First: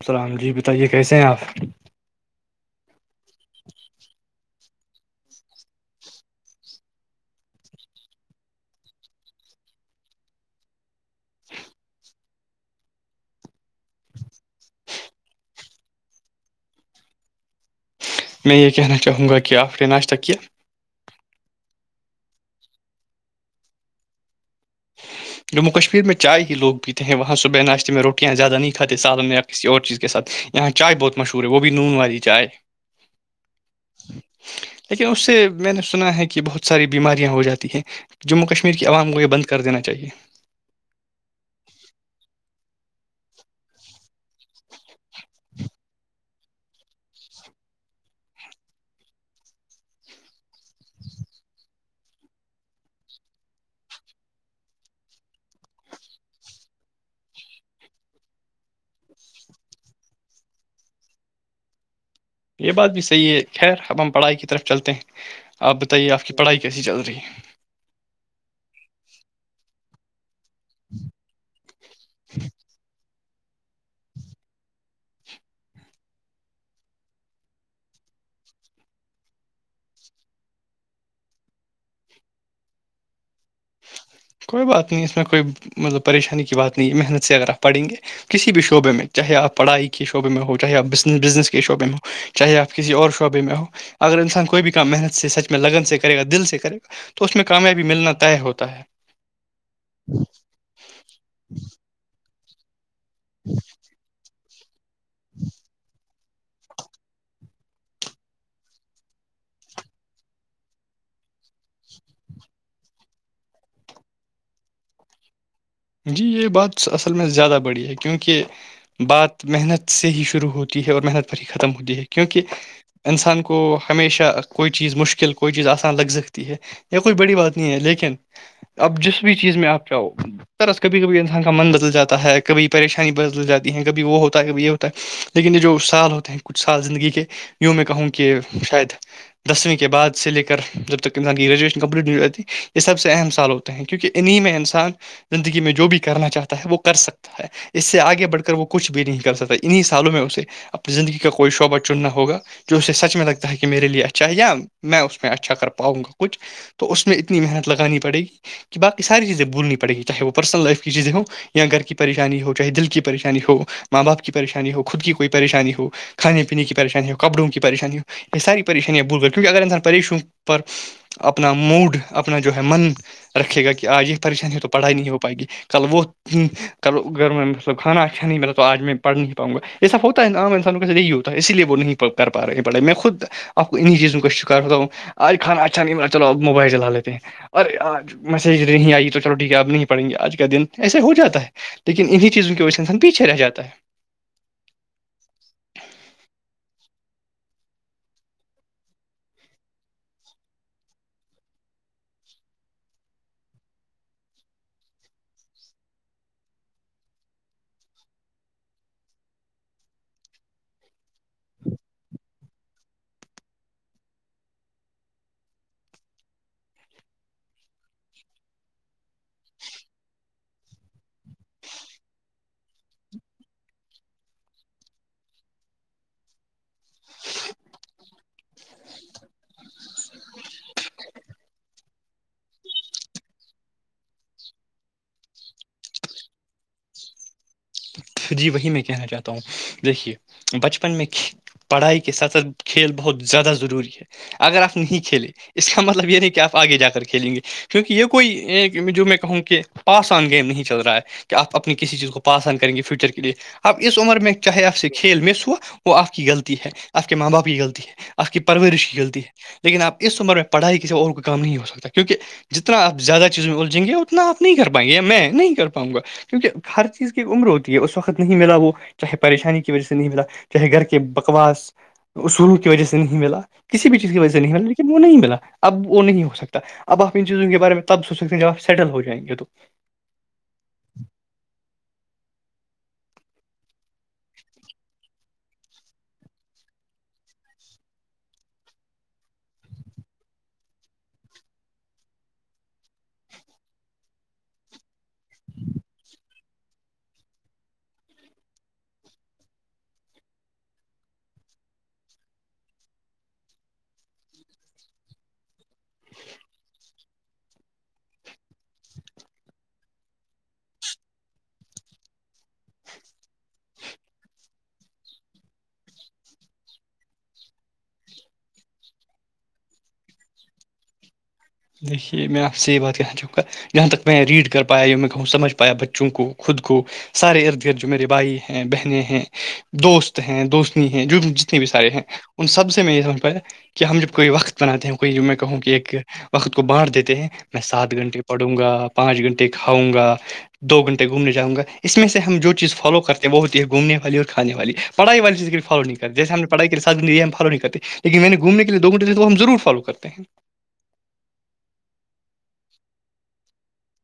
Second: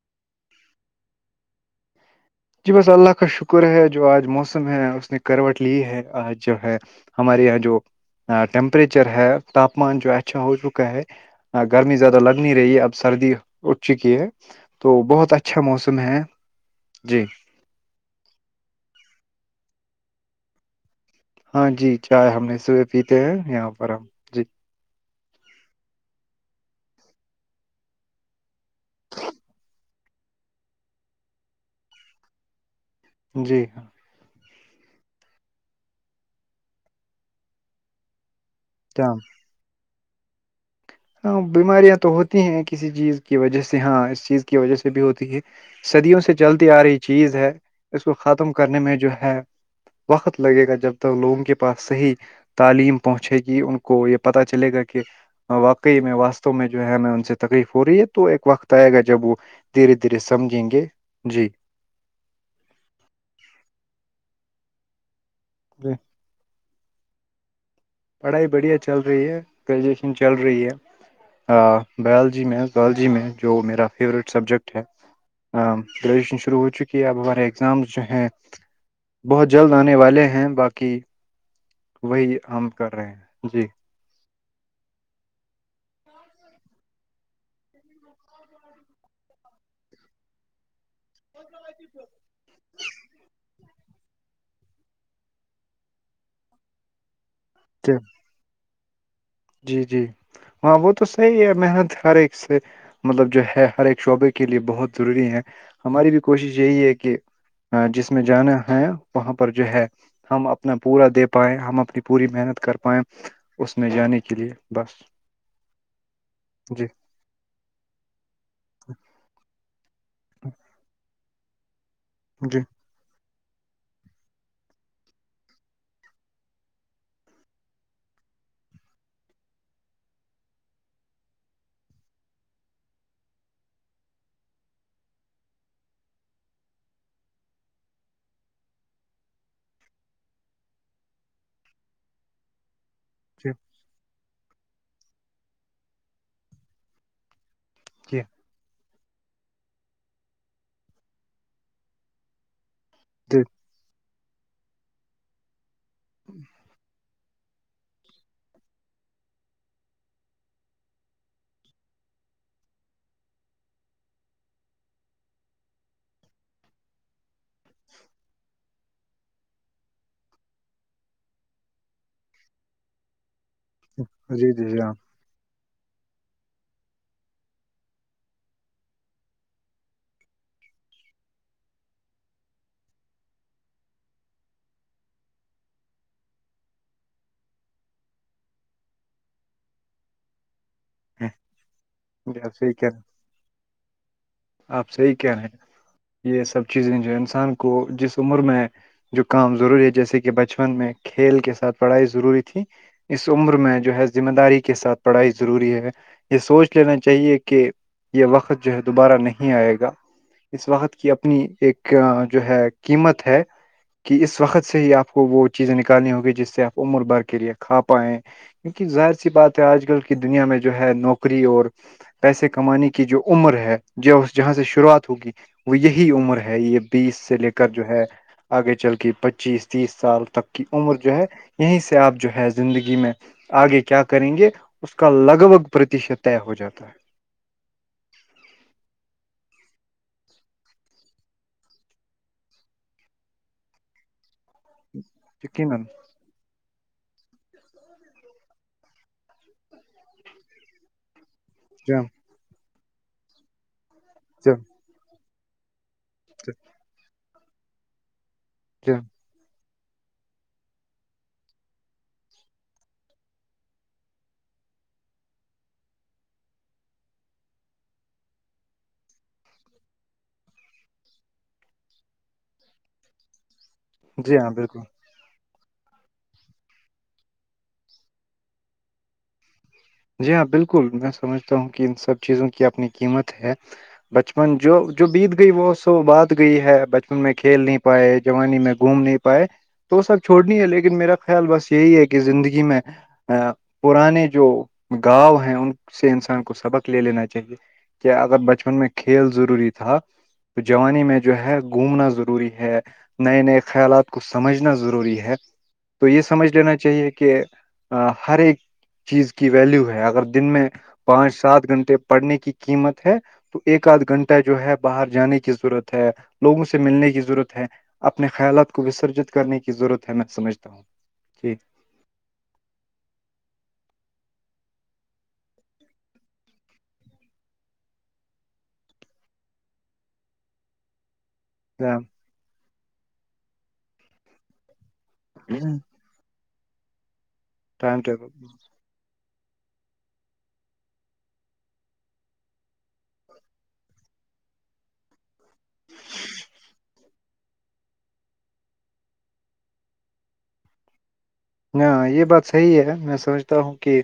السلام جی بتائیے کیسے ہیں آپ جی بس اللہ کا شکر ہے جو آج موسم ہے اس نے کروٹ لی ہے آج جو ہے ہمارے یہاں جو ٹیمپریچر ہے تاپمان جو اچھا ہو چکا ہے ہاں گرمی زیادہ لگ نہیں رہی ہے اب سردی اٹھ چکی ہے تو بہت اچھا موسم ہے جی میں یہ کہنا چاہوں گا کہ آخری ناشتہ کی یہ ہاں جی چائے ہم نے صبح پیتے ہیں یہاں پر ہم جی جموں کشمیر میں چائے ہی لوگ پیتے ہیں وہاں صبح ناشتے میں روٹیاںیادہ نہیں کاتے سالن کسی اور چیز کے ساتھ یہاں چائے بہت مشہور ہے وہ بھی نون والی چائے ہے جی ہاں لیکن اس سے میں نے سنا ہے کہ بہت ساری بیماریاں ہو جاتی ہیں جموں کشمیر کی عوام جام۔ کو یہ بند کر دینا چاہیے ہاں بیماریاں تو ہوتی ہیں کسی چیز کی وجہ سے ہاں اس چیز کی وجہ سے بھی ہوتی ہے صدیوں سے چلتی آ رہی چیز ہے اس کو ختم کرنے میں جو ہے وقت لگے گا جب تک لوگوں کے پاس صحیح تعلیم پہنچے گی ان کو یہ پتہ چلے گا کہ وقت میں واسستو میں جو ہے نا ان سے تکلیف ہو رہی ہے تو ایک وقت آئے گا جب وہ دھیرے دھیرے سمجھیں گے جی یہ بات بھی صحیح ہے خیر اب ہم پڑھائی کی طرف چلتے ہیں آپ جی بتائیے آپ کی پڑھائی کیسی چل رہی ہے پڑھائی بڑھیا چل رہی ہے گریجویشن چل رہی ہے بایلوجی میں باالوجی میں جو میرا فیوریٹ سبجیکٹ ہے گریجویشن شروع ہو چکی ہے اب ہمارے ایگزامز جو ہیں بہت جلد آنے والے ہیں باقی وہی ہم کر رہے ہیں جی کوئی بات نہیں اس میں کوئی مطلب پریشانی کی بات نہیں ہے محنت سے اگر آپ پڑھیں گے کسی بھی شعبے میں چاہے آپ پڑھائی کے شعبے میں ہو چاہے آپس بزنس کے شعبے میں ہو چاہے آپ کسی اور شعبے میں ہو اگر انسان کوئی بھی کہ محنت سے سچ میں لگن سے کرے گا دل سے کرے گا تو اس میں کامیابی چ ملنا طے ہوتا ہے جی جی ہاں وہ تو صحیح ہے محنت ہر ایک سے مطلب جو ہے ہر ایک شعبے کے لیے بہت ضروری ہے ہماری بھی کوشش یہی ہے کہ جس میں جانا ہے وہاں پر جو ہے ہم اپنا پورا دے پائائے ہم اپنی پوری محنت کر پائیں اس میں یعنی کے لیے بس جی یہ جی بات اصل میں زیادہ بڑی ہے کیونکہ بات محنت سے ہی شروع ہوتی ہے اور محنت پر ہی ختم ہوتی ہے کیونکہ جی انسان کو ہمیشہ کوئی چیز مشکل کوئی چیز آسان لگ سکتی ہے یہ کوئی بڑی بات نہیں ہے لیکن اب جس بھی چیز میں آپ چاہو طرح کبھی کبھی انسان کا من بدل جاتا ہے کبھی پریشانی بدل جاتی ہے کبھی وہ ہوتا ہے کبھی یہ ہوتا ہے لیکن یہ جو سال ہوتے ہیں کچھ سال زندگی کے یوں میں کہوں کہ شاید دسویں کے بعد سے لے کر جب تک انسان کی گریجویشن کمپلیٹ نہیں ہو جاتی یہ سب سے اہم سال جی ہوتے ہیں کیونکہ انہیں میں انسان زندگی میں جو بھی کرنا چاہتا ہے وہ کر سکتا ہے اس سے آگے بڑھ کر وہ کچھ بھی نہیں کر سکتا انیں سالوں میں اسے اپنی زندگی کا کوئی شعبہ چننا ہوگا جو اسے سچ میں جی لگتا ہے کہ میرے لیے اچھا ہے یا میں اس میں اچھا کر پاؤں گا کچھ تو اس میں ات محنت لگانی پڑے گ کہ باقی ساری چیزیں بھولنی پڑ گی چاہے وہ پرسنل لائف کی چیزیں ہو یا گھر کی پریشانی ہو چاہے دل کی پریشانی ہو ماں باپ کی پریشانی ہو خود کی کوئی پریشانی ہو کھانے پینے کی پریشانی ہو کپڑوں کی پریشانی ہو یہ ساری پریشانیاں بول کیونکہ اگر انسان پریشوں پر اپنا موڈ اپنا جو ہے من رکھے گا کہ آ یہ جی پریشانی ہے تو جی جی پڑھائی نہیں ہو پائے گی کل وہ و گھر میں مطلب کانا کھا نہیں میرا تو آج میں پڑھ نہیں پاؤ گا یہسا ہوتا ہے عام انسانوں کا ذ یہی ہوتا ہے اس لیے وہ نہیں کر پڑھائی میں خود ا انہ چیزوں کا شکار خ آج کھانا اچھا نہیں ب چلوب موبائل چلا لیتے ہیں اور آج میسج ا نہیں آئی تو چلو کہ آپ نہیں پڑیں گے آج کا دن ایسے ہو جاتا آپ ہے لیکن انہیں جی چیزوں آپ کی صحیح وجہ سے کہہ رہے انسان ہیں پیچھے رہ جاتا ہے آپ صحی کہہ رہے ہیں یہ سب چیزیں جو انسان کو جس عمر میں جو کام ضروری ہے جیسے کہ بچپن میں کھیل کے ساتھ پڑھائی ضروری تھی اس عمر میں جو ہے ذمہ داری کے ساتھ پڑھائی ضروری ہے یہ سوچ لینا چاہیے کہ یہ وقت جو ہے دوبارہ نہیں آئے گا اس وقت کی اپنی ایک جو ہے قیمت ہے کہ اس وقت سے ہی آپ کو وہ چیزیں نکالنی ہوگی جس سے آپ امر بر کے لیے کھا پائیں کین ظاہر سی بات ہے آج کل کی دنیا میں جو ہے نوکری اور پیسے کمانے کی جو عمر ہے ج اس جہاں سے شروعات ہوگی وہ یہی عمر ہے یہ بیس سے لے کر جو ہے آگے چل کے پچیس تیس سال تک کی عمر جو ہے یہیں سے آپ جو ہے زندگی میں آگے کیا کریں گے اس کا لگ بھگ پرتیشت طے ہو جاتا ہے جی وہی میں کہنا چاہتا ہوں دیکھیے بچپن میں پڑھائی کے سطر کھیل بہت زیادہ ضروری ہے اگر آپ نہیں کھیلے اس یقینا کا مطلب یہ نہیں کہ آپ آگے جا کر کھیلیں گے کیونکہ یہ کوئی جو میں کہوں کہ پاس آن گیم نہیں چل رہا ہے آپ اپنی جی کسی ہاں چیز کو پاس آن کریں گے فیوچر کے لیے اپ اس عمر میں جی ہاں چاہے آپ سے کھیل مس ہوا وہ آپ کی غلطی ہے آ کے ماں باپ کی غلطی ہے آ کی پرورش جی ہاں غلطی ہے لیکن آپ اس عمر میں پڑھائی کسی اور کوئی کام نہیں ہو سکتا کیونکہ جتنا آپ زیادہ چیز میں الجھیں گے اتنا آپ نہیں کر پائیں گے میں نہیں کر پاؤ گا کیونکہ ہر چیز کی ایک عمر ہوتی ہے یہ اس وقت نہیں ملا وہ چاہے پریشانی کی وجہ سے نہیں ملا چاہے گھر کے بکواس اصولوں کی وجہ سے نہیں ملا کسی بھی چیز کی وجہ جی سے ہاں نہیں ملا بالکل لیکن وہ نہیں ملا اب وہ نہیں ہو سکتا اب آپ ان چیزوں کے بارے میں تب سوچ سکتے ہیں جب آپ سیٹل ہو جائیں گے تو جی ہاں بالکل میں سمجھتا ہوں کہ ان سب چیزوں کی اپنی قیمت ہے بچپن جو جو بیت گئی وہ سو بات گئی ہے بچپن میں کھیل نہیں پائے جوانی میں گھوم نہیں پائے تو وہ سب چھوڑنی ہے لیکن میرا خیال بس یہی ہے کہ زندگی میں ا پرانے جو گاؤ ہیں ان سے انسان کو سبق لے لینا چاہیے کیا اگر بچپن میں کھیل ضروری تھا تو جوانی میں جو ہے گھومنا ضروری ہے نئے نئے خیالات کو سمجھنا ضروری ہے تو یہ سمجھ لینا چاہیے کہ ہر ایک چیز کی ویلو ہے اگر دن میں پانچ سات گھنٹے پڑھنے کی قیمت ہے تو ایک آدھ گھنٹہ جو ہے باہر جانے کی ضرورت ہے لوگوں سے ملنے کی ضرورت ہے اپنے خیالات کو وسرجت کرنے کی ضرورت ہے میں سمجھتا ہوں جی دیکھیے میں آپ سے یہ بات کہاں چکا جہاں تک میں ریڈ کر پایا یا میں کہوں سمجھ پایا بچوں کو خود کو سارے ارد گرد جو میرے بھائی ہیں بہنیں ہیں دوست ہیں دوستنی ہیں جو بھی سارے ہیں ان سب سے میں یہ سمجتاا کہ ہم جب کوئی وقت بناتے ہیں کوئی میں کہوں کہ ایک وقت کو بانٹ دیتے ہیں میں سات ٹائم گھنٹے ٹیبل پڑوں گا پانچ گھنٹے کھاؤں گا دو گھنٹے گھومنے جاؤ گا اس میں سے ہم جو چیز فالو کرتے ہیں وہ ہوتی گومنے والی اور کھانے والی پڑھائی والی چیز کی فالو نہیں کرتے جیے ہم نے پڑائی کے سات فالو نہیں کرتے لن میں نے گھنے کے لی دو گنے تو ہم ضرور فالو کرتے ہیں ہ یہ بات صحی ہے میں سمجھتا ہوں کہ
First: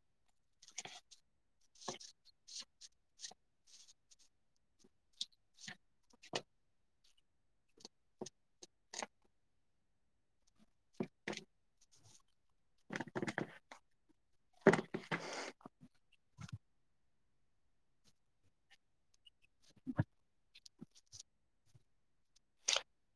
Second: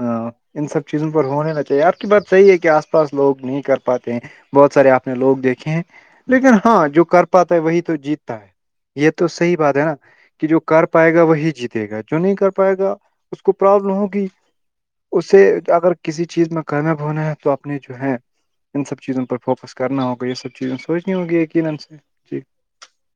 ہاں ان سب چیزوں پر ہونا نہ چاہیے آپ کی بات صحیح ہے کہ آس پاس لوگ نہیں کر پاتے ہیں بہت سارے آپ نے لوگ دیکھے ہیں لیکن ہاں جو کر پاتا ہے وہی تو جیتتا ہے یہ تو صحیح بات ہے نا کہ جو کر پائے گا وہی جیتے د ہے جو نہیں کر پائے گا اس کو پرابلم ہوگی اسے اگر کسی چیز میں کامیاب ہونا ہے تو اپنے جو ہے چیزوں پر فوکس کرنا ہوگا یہ سب چیزیں سوچ نہیں ہوگی یقینا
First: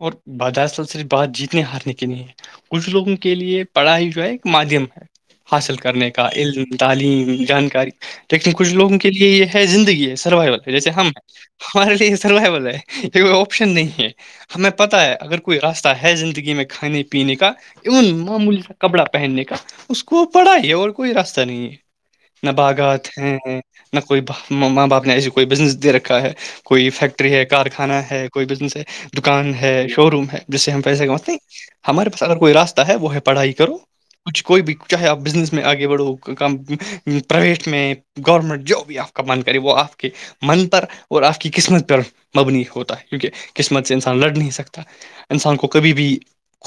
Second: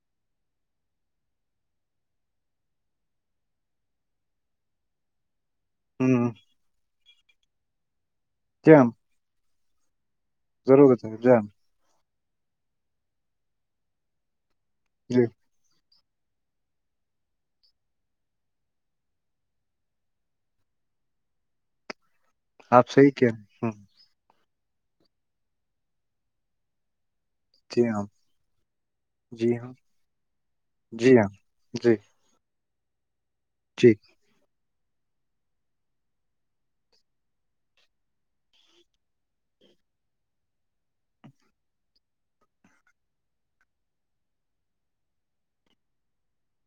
اور بد اصل سےرف بات جیتنے ہارنے کے لیے کچھ لوگوں کے لیے پڑھائی جو ہے ایک مادھیم ہے حاصل کرنے کا ہوں علم تعلیم جانکاری لیکن کچھ جی ہاں لوگوں کے لیے یہ ہے زندگی ہے سروائول ہے جیسے ضرور ہم بتائیں جی ہاں ہمارے لیے یہ سروائبل ہے یہ کوئی آپشن نہیں ہے ہمیں پتا ہے جی اگر کوئی راستہ ہے زندگی میں کھانے پینے کا ایون معمولی کا کپڑا پہننے کا اس کو پڑا ہے اور کوئی راستہ نہیں ہے آپ نباغات صحیح کہہ ہیں رہے ہوں، نہ کوئی ماں باپ نے ایسی کوئی بزنس دے رکھا ہے کوئی فیکٹری ہے جی کارخانا ہاں ہے کوئی بزنس ہے دکان جی ہاں ہے شو روم ہے جس سے ہم پیسے جی ہاں کماتے ہیں جی ہمار س اگر کوئی راستہ ہے وہ ہے پڑھائی کرو جی کچھ کوئی بھی چاہے آپ بزنس میں آگے بڑھو کا پرائیویٹ میں گورمنٹ جاب یا کا من کرے وہ آپ کے من پر اور آپ کی قسمت پر مبنی ہوتا ہے کیونکہ قسمت انسان لڑ نہیں سکتا انسان کو کبھی بھی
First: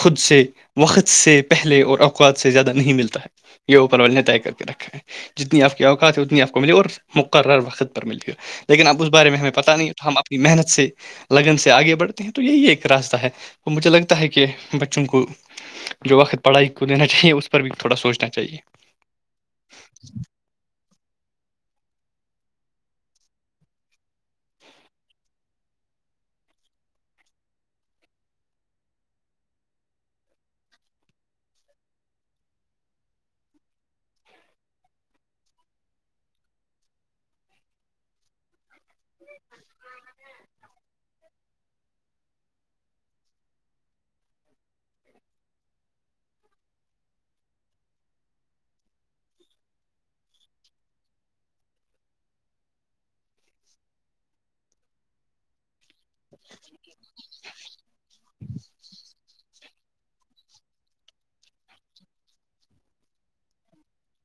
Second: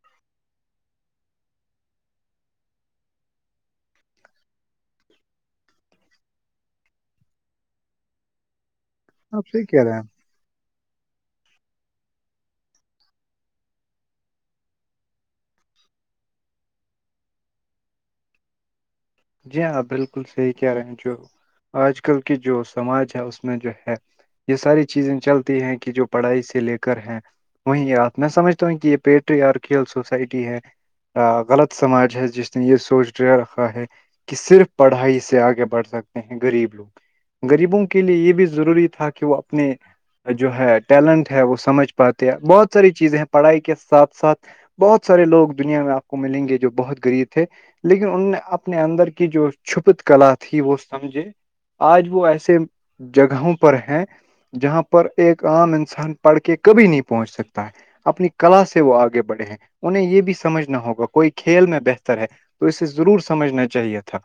خود سے وقت سے پہلے اور اوقات سے زیادہ نہیں ملتا ہے یہوپر والے طے کر کے رکھا ہے جتنی آپ کی اوقات ہے اتنی آپ کو ملی اور مقرر وقت پر مل گ لیکن اب اس بارے میں آپ ہمیں صحیح پت کہہ نہیں رہے ہو ہیں تھا ہم اپنی محنت سے لگن سے آگے بڑھیں ہیں تو یہی ایک راستہ ہے مجھے لگتا ہے کہ بچوں کو جو وقت پڑھائی کو دینا چاہیے اس پر بھی تھوڑا سوچنا چاہیے جی ہاںپ بالکل صحیح کہہ رہے ہیں جو آج کل کی جو سماج ہے اس میں جو ہے یہ ساری چیزیں چلتی ہیں کہ جو پڑھائی سے لے کر ہے وہیں آپ میں سمجھتا ہوں کہ یہ پیٹری آر کھیل سوسائٹی ہے غلط سماج ہے جس نےن یہ سوچ ڈ رکھا ہے کہ صرف پڑھائی سے آگے بڑھ سکتے ہیں غریب لوگ غریبوں کے لیے یہ بھی ضروری تھا کہ وہ اپنے جو ہے ٹیلنٹ ہے وہ سمجھ پاتے ہے بہت ساری چیزیں ہیں پڑھائی کے ساتھ ساتھ بہت سارے لوگ دنیا میں آپ کو ملیں گے جو بہت غریب تھے لیکن ان نے آپ اپنے اندر کی جو چھپت کلا تھی وہ سمجھے آج وہ ایسے جگہوں پر ہیں جہاں پر ایک عام ان انسان پڑھ کے کبھی نہیں پہنچ سکتا ہے اپنی کلا سے وہ آگے بڑھے ہیں انہیں یہ بھی سمجھنا ہوگا کوئی کھیل میں بہتر ہے تو اسے ضرور سمجھنا چاہیے تھا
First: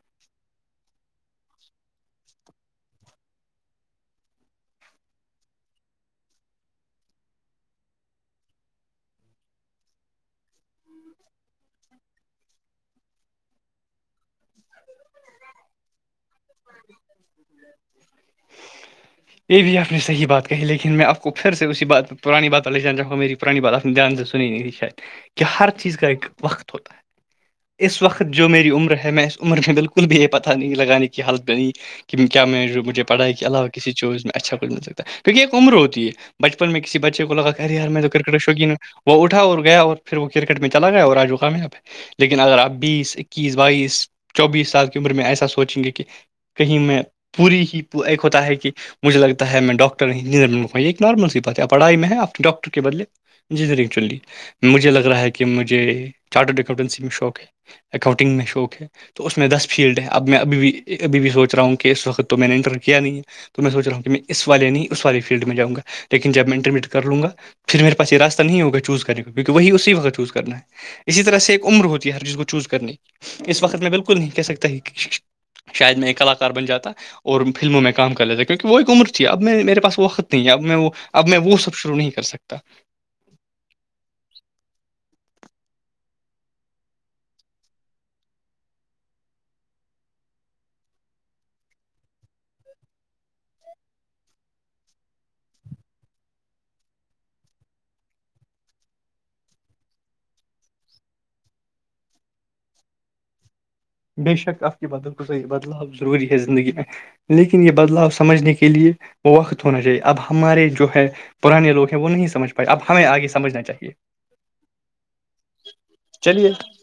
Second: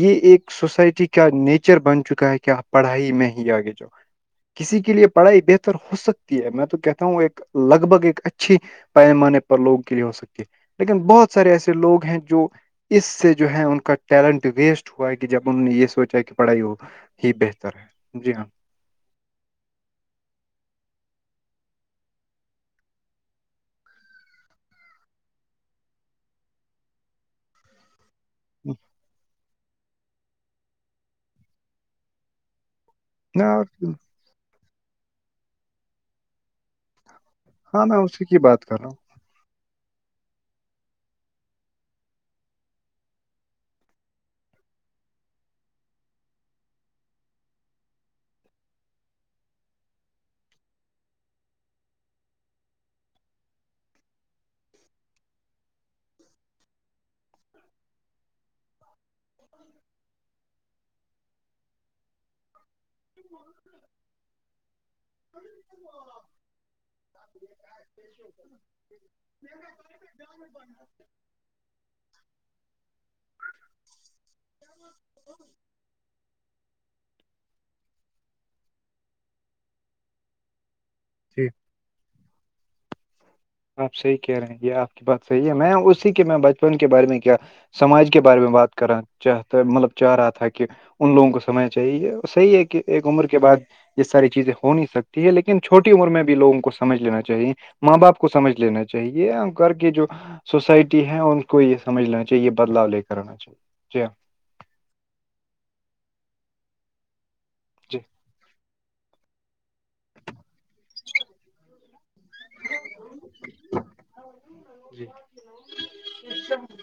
یہ ایک سوسائٹی کا نیچر بن چکا ہے کیاپ پڑھائی میں ہی آگے جاؤ کسی کے لیے پڑھائی بہتر ہو سکتی ہے میں تو کہتا ہوں ایک لگ بھگ ایک اچھی پیمانے پر لوگوں کے لیے ہو سکتی ہے لیکن بہت سارے ایسے لوگ ہیں جو اس سے جو ہیں ان کا ٹیلنٹ ویسٹ ہوا ہے کہ جب انہ نے یہ سوچا کہ پڑھائی ہو ہی بہتر ہے جی ہاں یہ بھی آپ نے صح بات کہی لیکن میں آپ کو پھر سے اسی بات پ پرانی بات وال لے جان چاہوں میری پانی بات دھیان سے سنی نہیں شاید کہ ہر چیز کا ایک وقت ہوتا ہے اس وقت جو میری عمر ہے میں اس عمر میں بالکل بھی یہ پت نہیں لگانے کی حالت بنی کہ کیا میں جو مجھے پڑھائی کے علاوہ کسی میں چوز میں اچھا کچھ مل ستا کیکہ ایک عمر ہوتی ہے بچپن میں کسی بچے کو لگا ہاں یار میں تو اسی کی کرکٹ بات کر رہا ہوں وہ اٹھا اور گیا اور پھر وہ کرکٹ میں چلا گیا اور لیکن اگر آپ بیس اکیس بائیس چوبیس سال کی عمر میں ایسا سوچیں گے کہ کہیں میں پوری ہی ایک ہوتا ہے کہ مجھے لگتا ہے میں ڈاکٹر انجینئرن یہ ایک نارمل سی بات ہے پڑھائی میں ہے اپنے ڈاکٹر کے بدے جی نہیںر ایکچولی مجھے لگ رہا ہے کہ مجھے چارٹڈ اکاؤنٹنسی میں شوق ہے اکاؤنٹنگ میں شوق ہے تو اس میں دس فیلڈ ہے اب میں ابھی بھی ابھی بھی سوچ رہا ہوں کہ اس وقت تو میں نے انٹر نہیں ہے تو میں سوچ رہا ہوں کہ میں اس والے نہیں اس والے فیلڈ میں جؤں گا لیکن جب میں انٹرمیڈیٹ کر لوں گا پھر میرے پا یہ راستہ نہیں ہوگا چوز کرنے کا کیونکہ وہی اسی وقت چوز کرنا ہے اسی طرح سے ایک عمر ہوتی ہر جس کو چوز کرنے اس وقت میں بالکل نہیں کہہ سکتا شاید میں ایک کلاکار بن جاتا اور فلموں میں کام کر لیتے کیونکہ وہ ایک عمر تھی اب میں میرے پاس وقت نہیں ہے اب میں وہ اب میں جی وہ سب شرو نہیں کر سکتا آپ صحیح کہہ رہے ہیں یہ آپ کی بات صحیح ہے میں اسی کے میں بچپن کے بارے میں کیا سماج کے بارے میں بات کرا چاہتا مطلب چاہ رہا تھا کہ ان لوگوں کو سمجھنا چاہیے صحیح ہے کہ ایک عمر کے بعد یہ ساری چیزیں ہو نہیں سکتی ہے لیکن چھوٹی عمر میں بھی لوگوں کو سمجھ لینا چاہیے ماں باپ کو کو سمجھ لینا چاہیے کر کے جو سوسائٹی ہے ان کو یہ سمجھنا چاہیے یہ بدلاؤ لے کر آنا چاہیے جی ہاں بے شک آپ کی بدل گز یہ بدلاؤ ضروری ہے زندگی میں لیکن یہ جی بدلاؤ سمجھنے کے لیے وہ وقت ہونا چاہیے اب ہمارے جو ہے پرانے لوگ ہیں وہ نہیں سجھ پائی اب ہمیں آگے سمجھنا چاہیے جی چلیے